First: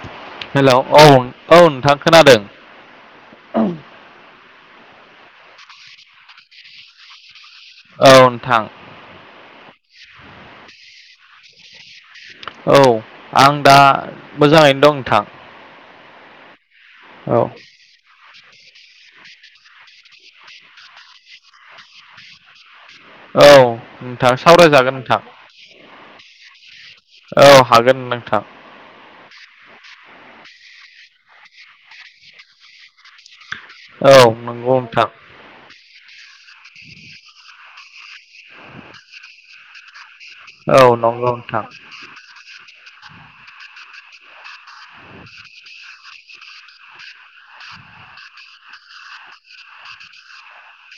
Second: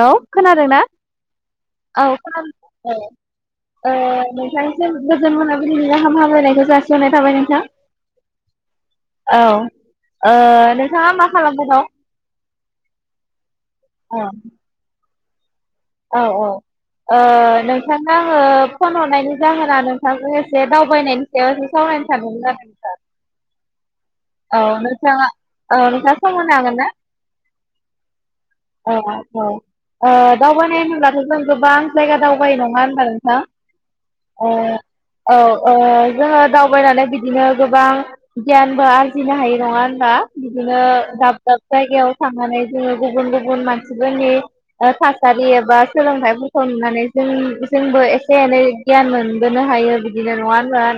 औ खोनादों हेलौ ना औ औ खोनादों औ ओ नोंथां गोजोन मोनाबिलिनि गाहाम हामलायनायखौ जासिहनाय थाबाय नोंथां। औ नोंथां औ ओ नोंथाङा मा खालामबाय दं? औ आं दा औ मोजाङैनो दं नोंथां दा औ औ ओ औ नोंथाङा आङो फन हरनायनि जाहोना नोंथांजों एसे दावबायनायनि सायाव एसे सावरायनो सानदोंमोन आरो नोंथां। औ नोंथां औ सावरायजागोन नोंथां नोंथाङा औ नोंथाङा सम होनो हागोन ना? औ हागोन नोंथां। अ दावबायनाय होनोबब्लाथ' जों गोबां जायगा दावबायो नङा होनबा नोंथां? औ ओ नंगौ नोंथां औ ओ जोङो दावबायनानै बिदिनो गोबां गियानबो आरजिनो हायो नङा होनबा? बिदिनो औ नंगौ दाब दाब नोंथां जायगायाव थांनानै जोङो गुबुन गुबुन मानसि जोंनि [unintelligible] [unintelligible] एबा सोलोंथाइ [unintelligible] जों जोंबो एसे एनै गियान मोनबोनो हायो बिदिनो नङा होनबा?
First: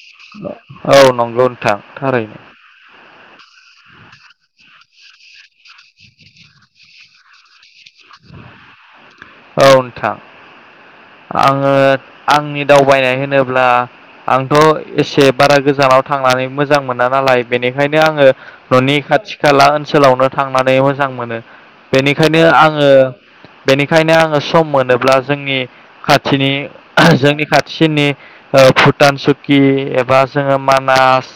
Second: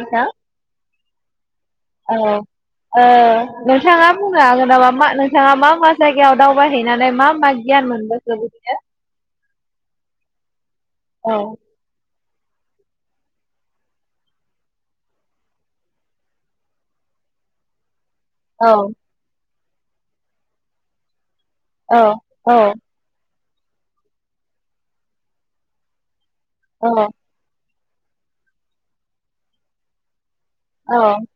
[unintelligible] औ औ नंगौ नोंथां थारैनो ओ नोंथाङा बुंनो हागोन नामा? मा नोंथाङा मा मा जायगायाव दावबायहैनानै मा मा गियान मोनबोखो बिदिनो? औ नोंथां। औ आङो आंनि दावबायनाय होनोब्ला आंथ' एसे बारा गोजानाव थांनानै मोजां मोना नालाय बेनिखायनो आङो औ न'नि खाथि खोला ओनसोलावनो थांनानै मोजां मोनो औ बेनिखायनो औ आं बेनिखायनो आङो सम मोनोब्ला जोंनि खाथि औ [unintelligible] जोंनि खाथि सिनि भुटान सुकि एबा जोङो मानास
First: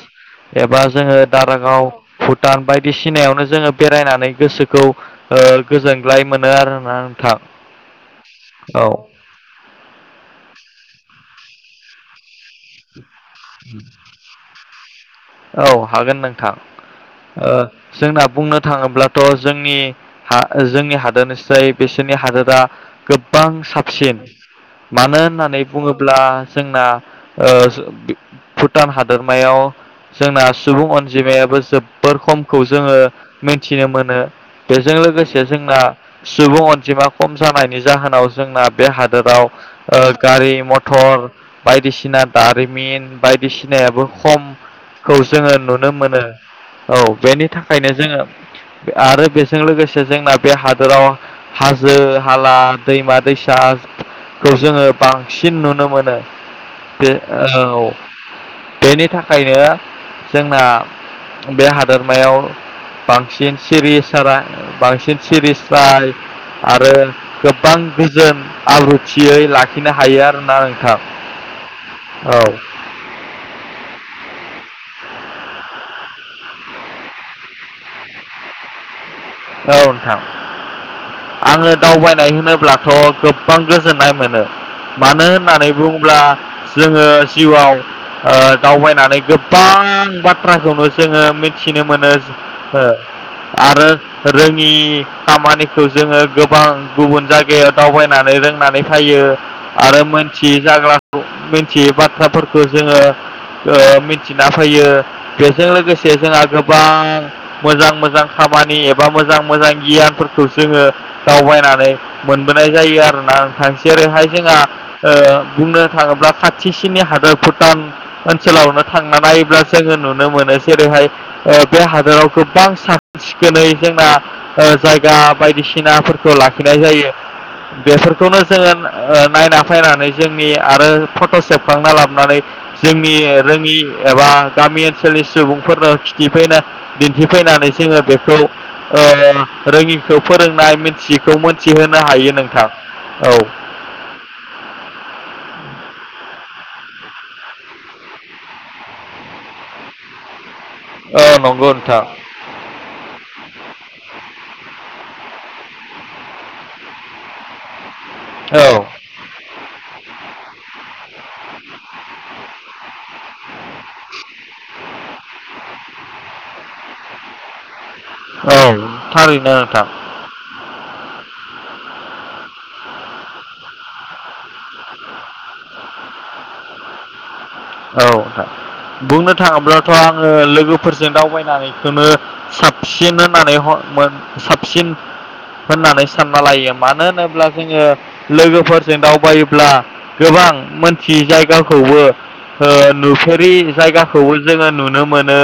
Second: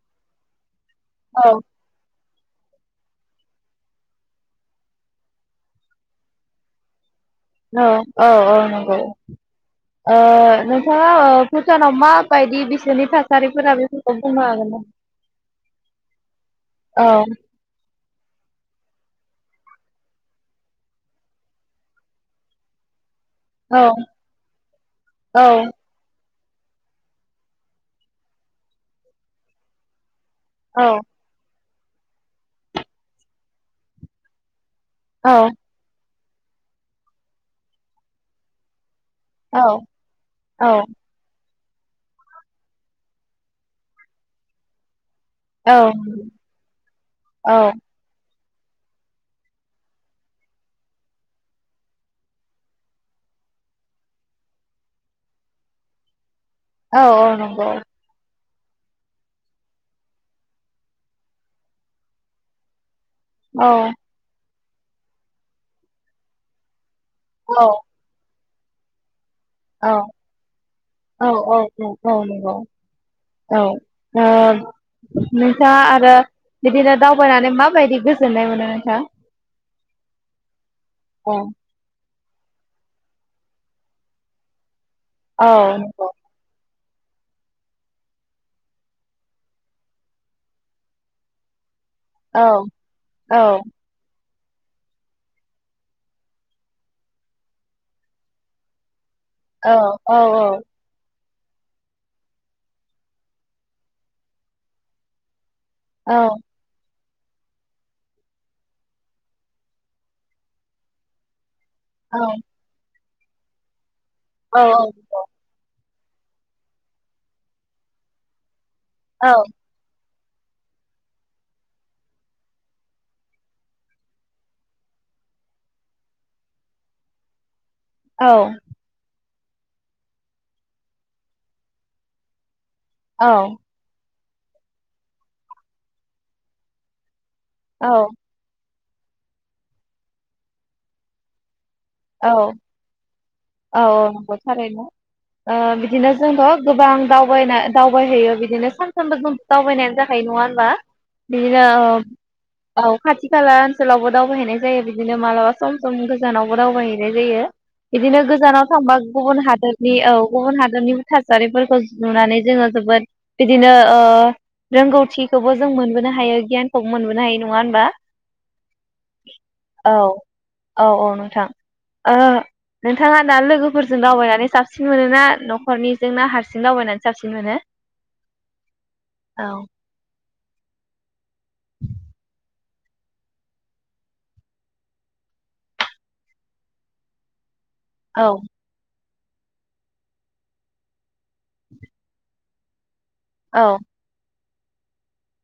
एबा जोङो औ दारागाव भुटान बायदिसिनायावनो जोङो बेरायनानै गोसोखौ ओ गोजोन [unintelligible] मोनो आरो ना नोंथां। औ औ औ नंगौ ओ नोंथांङा भुटानाव माबायदि बिसोरनि थाखाय [unintelligible] औ हागोन नोंथां औ ओ जोंना बुंनो थाङोब्लाथ' जोंनि जोंनि हादोरनिसाय बिसोरनि हादोरा गोबां औ साबसिन मानो औ होननानै बुङोब्ला जोंना ओ भुटान हादोरमायाव जोंना सुबुं औ अनजिमायाबो जोब बोर खमखौ जोङो मिथिनो मोनो। बेजों लोगोसे औ जोंना सुबुं अनजिमा खम जानायनि जाहोनाव जोंना बे हादोर। हादोराव औ ओ गारि औ मथर बायदिसिना दारिमिन बायदिसिनायाबो खम। खौ जोङो औ नुनो मोनो औ बेनि थाखायनो जोङो। आरो बेजों लोगोसे जोंना बे हादराव हाजो हाला दैमा दैसाखौ जोङो बांसिन नुनो मोनो। औ औ नंगौ। बेनि थाखायनो। जोंना बे हादोरमायाव। बांसिन औ सिरिसारा। बांसिन स्रि स्राय आरो। औ गोबां गोजोन। आब्रु। औ औ औ औ औ नंगौ औ। नोंथाङा आरो बिदिनो दावबायनानै माबायदि गोजोननाय मोनो नोंथाङा। औ नोंथां आङो दावबायनाय। नाय होनोब्लाथ' गोबां गोजोननाय मोनो। मानो औ होननानै नंगौ बुङोब्ला। जोङो जिउआव दावबायनानै गोबां बाथ्राखौनो जोङो। मिथिनो मोनो औ औ आरो। रोङि खामानिखौ जोङो गोबां गुबुन जायगायाव दावबायनानै रोंनानै। फैयो औ आरो औ मोनथियै जागा। मिथियै बाथ्राफोरखौ जोङो मिथिना फैयो बे। जों लोगोसे औ जोंहा गोबां। मोजां मोजां खामानि एबा। मोजां मोजां गियानफोरखौ जोङो दावबायनानै। औ मोनबोनाय जायो आरो। [unintelligible] जेरैहाय ओ जोंहा औ नंगौ बुंनो। थाङोब्ला खाथिसिनि हादोर भुटान ओनसोलावनो। थांनान औ नायोब्ला जोङो नुदों। नुनो मोनो जेरैहाय बे हादोराव गोबां साखोन सिखोनै। जोंना जायगा बायदिसिनाफोरखौ लाखिनाय जायो। बेफोरखौनो औ जोङो नायना फैनानै जोंनि आरो फट' सेबखांना लाबोनानै। जोंनि औ रोङि एबा गामि ओनसोलनि सुबुंफोरनो खिथिफैनो दि न्थिफैनानै जोंङो औ बेखौ ओ रोंङिखौ फोरोंनाय मिथियैखौ मोन औ औ औ नंगौ थारैनो बिदिनो जोंङो गोबां दावबायनाय दावबायहैयो बिदिनो सानफ्रामबो जों दावबायनायानो जाखायो नङा होनबा बिदिनो नंगौ औ नोंथां औ खाथि खाला ओनसोलावबो दावबायहैनाय जायो बिदिनो मालाबा सम सम गोजानाव बो दावबायहैनाय जायो बिदिनो गोजानाव औ थांबा गुबुन हादोर नि औ गुबुन हादरनिबो थासारिफोरखौ नुनानै जोंङो जोबोद बिदिनो ओ रोंगौथिखौबो जों मोनबोनो हायो गियान खौ मोनबोनो हायो नंङा होनबा औ थारैनो नोंथां [inaudible] औ औ औ नोंथां नोंथाङा दा लोगोफोरजों दावबायनानै साबसिन मोनोना नखरनिजों ना हारसिं दावबायनानै साबसिन मोनो औ बुंनो औ थाङोब्लाथ आंङो लोगोफोरजों दावबाय साबसिन होननानै साबसिन होननानै सानना लायो मानो होनोब्ला जोंङो औ लोगोफोरजों दाउ ब्ला गोबां मोनथि जायगाखौबो [inaudible] नुफेरि औ जायगाखौ जोंङो नुनो मोनो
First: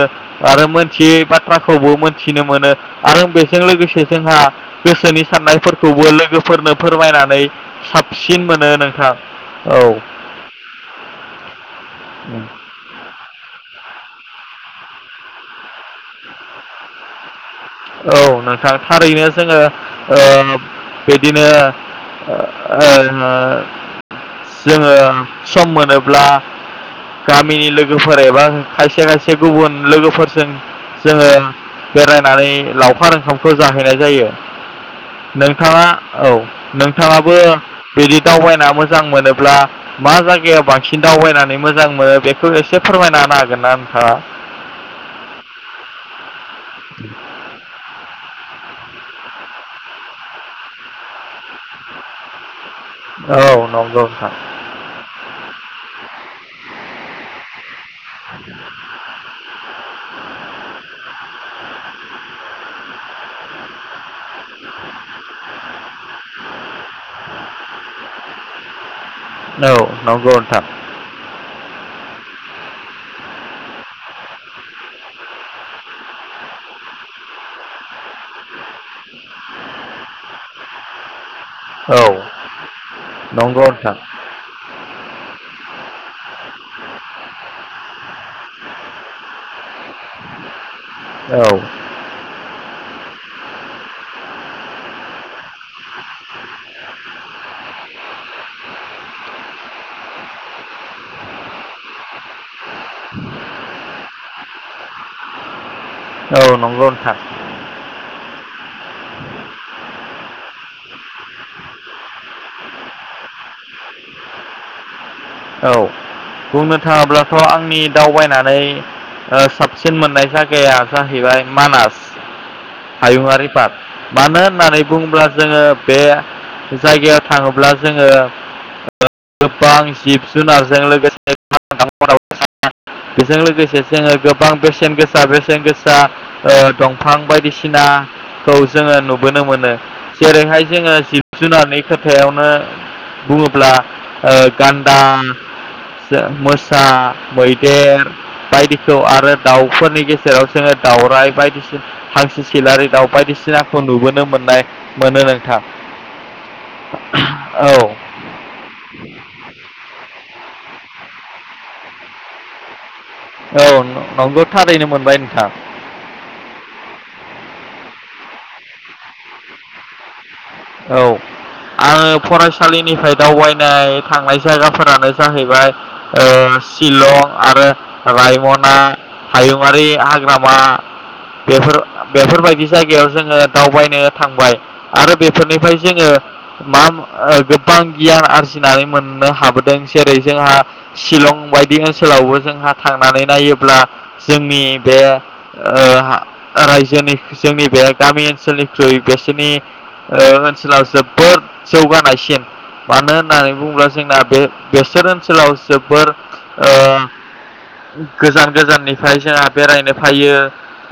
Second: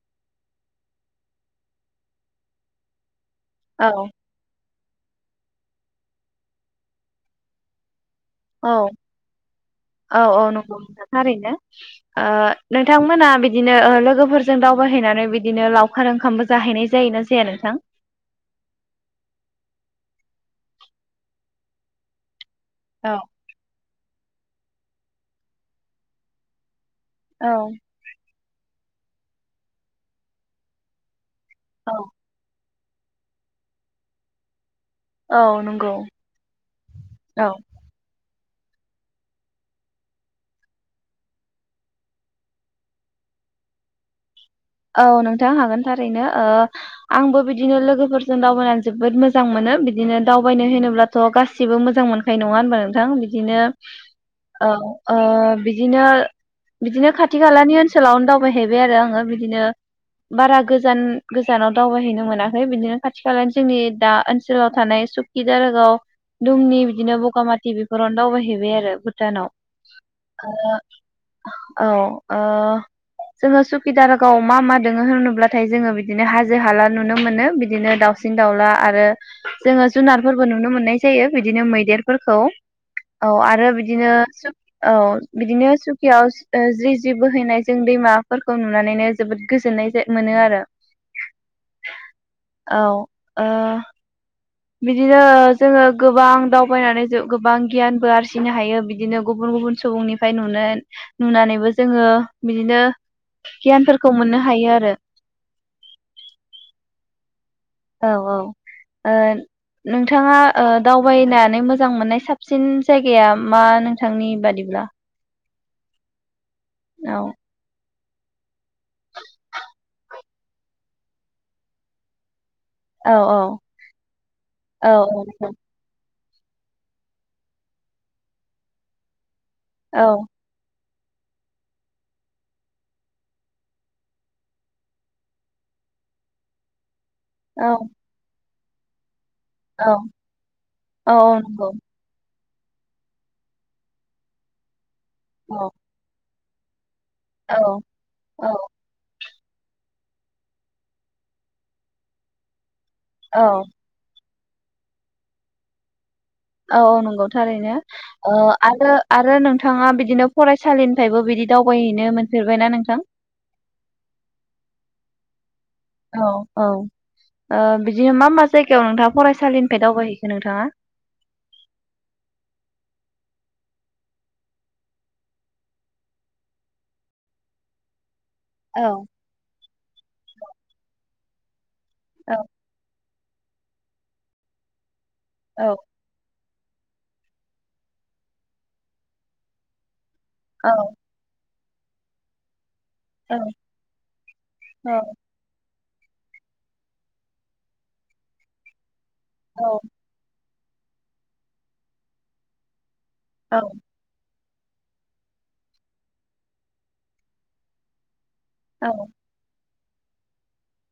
आरो मोनथियै बाथ्राखौबो मोनथिनो मोनो आरो बे जों लोगोसे औ जोंहा गोसोनि साननायफोरखौबो लोगोफोरनो फोरमायनानै सिन मोनो औ नोंथां औ औ नंगौ नोंथां थारैनो ओ नोंथांमोना बिदिनो बिदिनो लोगोफोरजों दावबायहैनानै बिदिनो लावखार ओंखामबो जाहैनाय जायो ना जाया नोंथां औ नोंथां थारैनो जोंङो बिदिनो ओ औ जोंङो सम मोनोब्ला औ गामिनि लोगोफोर एबा खायसे खायसे गुबुन लोगोफोरजों जोंङो बेेराय नानै लावखार ओंखामखौ जाहैनाय जायो औ नोंथाङा नंगौ औ नोंथाङाबो औ बिदि दावबायना मोजां मोनोब्ला मा जायगायाव बांसिन दावबायनानै मोजां मोनो बेखौ एसे फोरमायना हागोन ना नोंथाङा औ नोंथां हागोन थारैनो आंबो बिदिनो लोगो लोगोफोरजों दावबायनानै जोबोद मोजां मोनो बिदिनो दावबायनो होनोब्लाथ' गासिबो मोजां मोनखायो नङा होनबानो थां बिदिनो हागोन बिदिनो खाथि खालानि सोलाव दावबायहैबाय आरो आङो बि नो बारा गोजान गोजानाव दावबायहैनो मोनाखै बिदिनो खाथि खाला जोंनि दा ओनसोलाव थानाय सुक्खि दारगाव दुमनि बिदिनो बगामाथि बेफोरावनो दावबायहैबाय आरो दानाव ना नोंथाङा आरो औ ओ जोङो सुखिदार गाव मा मा दोङो होनोब्लाथाय जोङो बिदिनो हाजो हाला नुनो मोनो बिदिनो दाउसिन दाउला आरो जोङो जुनारफोरबो नुनो मोननाय जायो बिदिनो औ मैदेरफोरखौ औ आरो नंगौ नोंथां नंगौ नोंथां बिदिनो औ बिदिनो सुखियाव ओ जि जि बोहैनाय जों दैमाफोरखौ नुनानैनो जोबोद गोजोन्नाय जे मोनो आरो औ ओ [inaudible] बिदिनो जोङो गोबां दावबायनानै जो गोबां गियानबो आरजिनो हायो बिदिनो गुबुन गुबुन सुबुंनिफ्राय नुनो नुनानैबो जोङो बिदिनो गियानफोरखौ मोनो हा हायो आरो औ नंगौ नोंथां औ औ ओ नोंथाङा ओ दावबायनानै मोजां मोननाय साबसिन जायगाया मा नोंथांनि बादिब्ला औ बुंनो औ थाङाब्लाथ आंनि दावबायनानै ओ साबसिन मोननाय जागाया जाहैबाय मानास औ हायुङारि पार्क मानो होननानै औ बुङोब्ला जोङो बे जायगायाव थाङोब्ला जोङो गोबां औ जिब जुनारजों लोगोसे [unintelligible] बेजों लोगोसे जोङो गोबां बेसेन गोसा बेसेन गोसा ओ‌ दं फां औ बायदिसिना खौ जोङो नुबो बोनो मोनो औ जेरैहाय जोङो औ जिब नंगौ जुनारनि खोथायावनो बुङोब्ला ओ गान दा औ जों‌ [unintelligible] सा मै औ देर औ बायदिखौ आरो दाउफोरनि गेजेराव जोङो दाउराय बायदिसिन हांसो सिलारि दाउ औ बायदिसिनाखौ नुबोनो मोन‌ नाय मोनो नोंथां। औ औ नंगौ औ थारैनो ओ आरो आरो नोंथाङा बिदिनो फरायसालिनिफायबो बिदि दावबायहैनो मोनफेरबायना नोंथां? औ नंगौ थारैनो मोनबाय नोंथां। औ औ ओ बिदिनो मा मा जायगायाव नोंथाङा फरायसालिनिफाय दावबायहै औ‌ आङो फरायसालिनिफ्राय दावबायनाय थांनाय जायगाफोरानो जाहैबाय ओ‌ शिलं आरो रायमना औ हायुं बारि हाग्रामा बेफोर औ बेफोर बायदि जायगायाव जोङो दावबायनो थांबाय आरो बेफोरनिफ्राय औ जोङो मा ओ गोबां गियान आरजिनानै मोननो हाबोदों। जेरै जोंहा औ शिलं बायद बे ओनसोलावबो जोंहा थांनानै नायोब्ला जोंनि औ बे ओ रायजोनि जोंनि बे गामि ओनसोलनिख्रुइ नोंसोनि ओ ओनसोलाव जोबोद जौगानायसिन मानो होननानै औ बुङोब्ला जोंना बे बेसोर ओनसोलाव जोबोर ओ गोजान औ गोजाननिफ्राय जोंहा बेरायनो फैयो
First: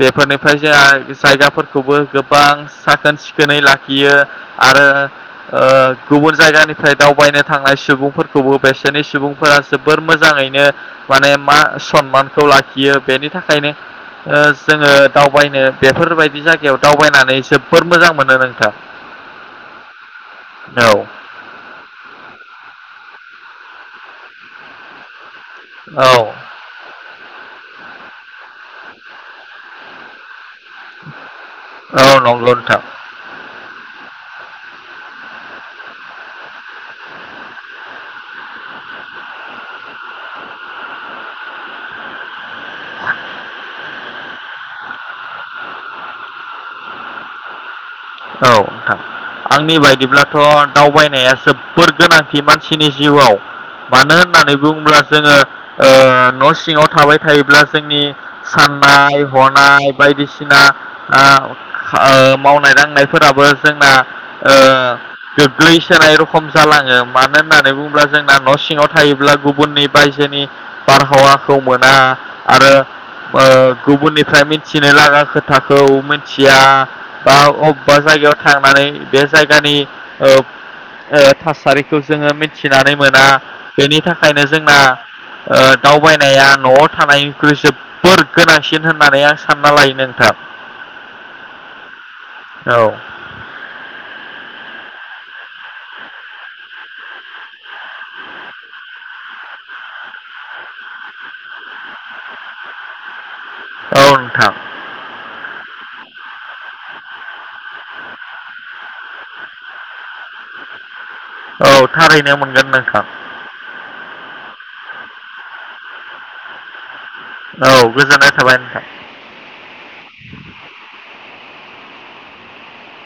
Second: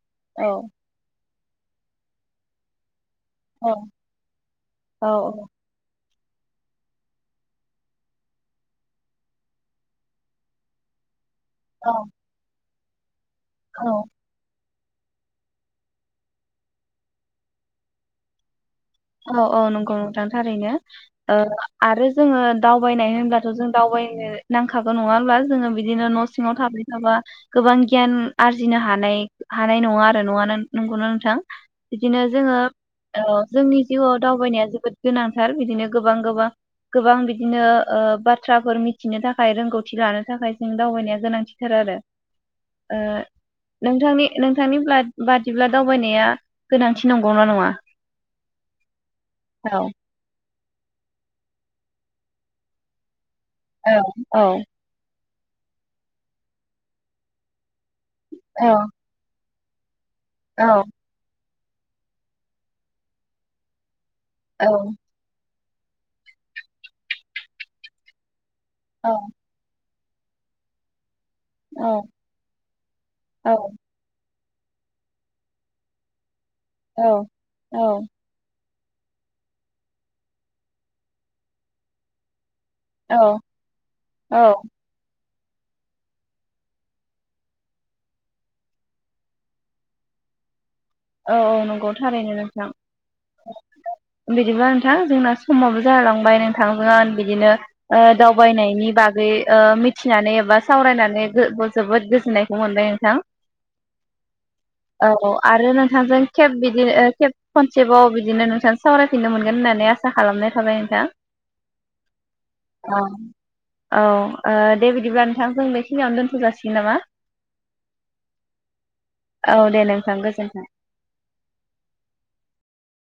बेफोरनिफ्राय जा जायगाफोरखौबो गोबां साखोन-सिख खोनै लाख यो आरो औ ओ गुबुन जायगानिफ्राय दावबायनो थांनाय सुबुंफोरखौबो बेसोरनि सुबुंफोरा जोबोर मोजाङैनो माने मा औ सनमानखौ लाख खियो बेनि थाखायनो औ ओ जोङो दावबायनो बेफोरबायदि जायगायाव दावबायनानै जोबोर मोजां मोनो नोंथां औ औ नंगौ नोंथां थारैनो औ ओ आरो जोङो दावबायनाय हो होनब्लाथ' जों दावबायनो नांखागौ नङा होमब्ला जोङो बिदिनो औ न' सिङाव थाबाय थाबा गोबां गियान आरजिनो हानाय हानाय नङा आरो न'आनो नंगौना नोंथां औ बिदिनो नंगौ जोङो नोंथां ओ जोंनि दावबायनाय ओ जोबोद गोनांथार बिदिनो गोबां गोबां गोबां बिदिनो बाथ्राफोर मिथिनो थाखाय रोंगौथि लानो थाखाय जों दावबायनाया गोनांथिथार आरो ओ नोंथांनि नोंथांनि बाद बादिब्ला दावबायनाया गोनांथि नंगौना नङा औ नोंथां आंनि औ बायदिब्लाथ' दावबायनाया जोबोर गोनांथि मानसिनि जिउआव औ मानो होननानै औ बुङोब्ला जोङो ओ न' सिङाव थाबाय थायोब्ला जोंनि औ साननाय हनाय हनाय बायदिसिना औ आ ओ मावनाय दांनाय फोराबो जोंना ओ औ बे गोलैसोनाय रखम जालाङो मानो होननानै बुङोब्ला जोंना न' सिङाव औ थायोब्ला गुबुननि रायजोनि बारहावा खौ औ मोना आरो ओ औ गुबुननिफ्राय थिनो लागा खोथाखौ थिया औ बा अ बा जायगायाव था माने बे जायगानि ओ ओ थासारिखौ जोङो मिथिना फिसिनानै औ मोना बेनि थाखायनो औ जोंना ओ दावबायनाया न'आव थानायनिख्रुइ जोबोर गोनांसिन होननानै आं सानना लायो नोंथां औ औ नंगौ थारनो नोंथां औ बिदिबा नोंथां जोंना समाबाबो जालांबाय नोंथांजों आं बिदिनो ओ दावबायनायनि बागै ओ मिथिनानै एबा सावरायनानै जो- जोबोद गोजोननायखौ मोनबाय नोंथां। औ नोंथां औ औ आरो नों जों खेब बिदिनो खेब खनसेबाव बिदिनो नोंथां सावरायफिननो मोनगोन होननानै आसा खालामनाय थाबाय नोंथां। औ थारैनो मोनगोन औ नोंथां। औ ओ दे बिदिब्ला नोंथां जों बेखिनियावनो दोनथ'जासिगोन नामा? औ गोजोननाय थाबाय नोंथां। औ दे नोंथां गोजोन्थों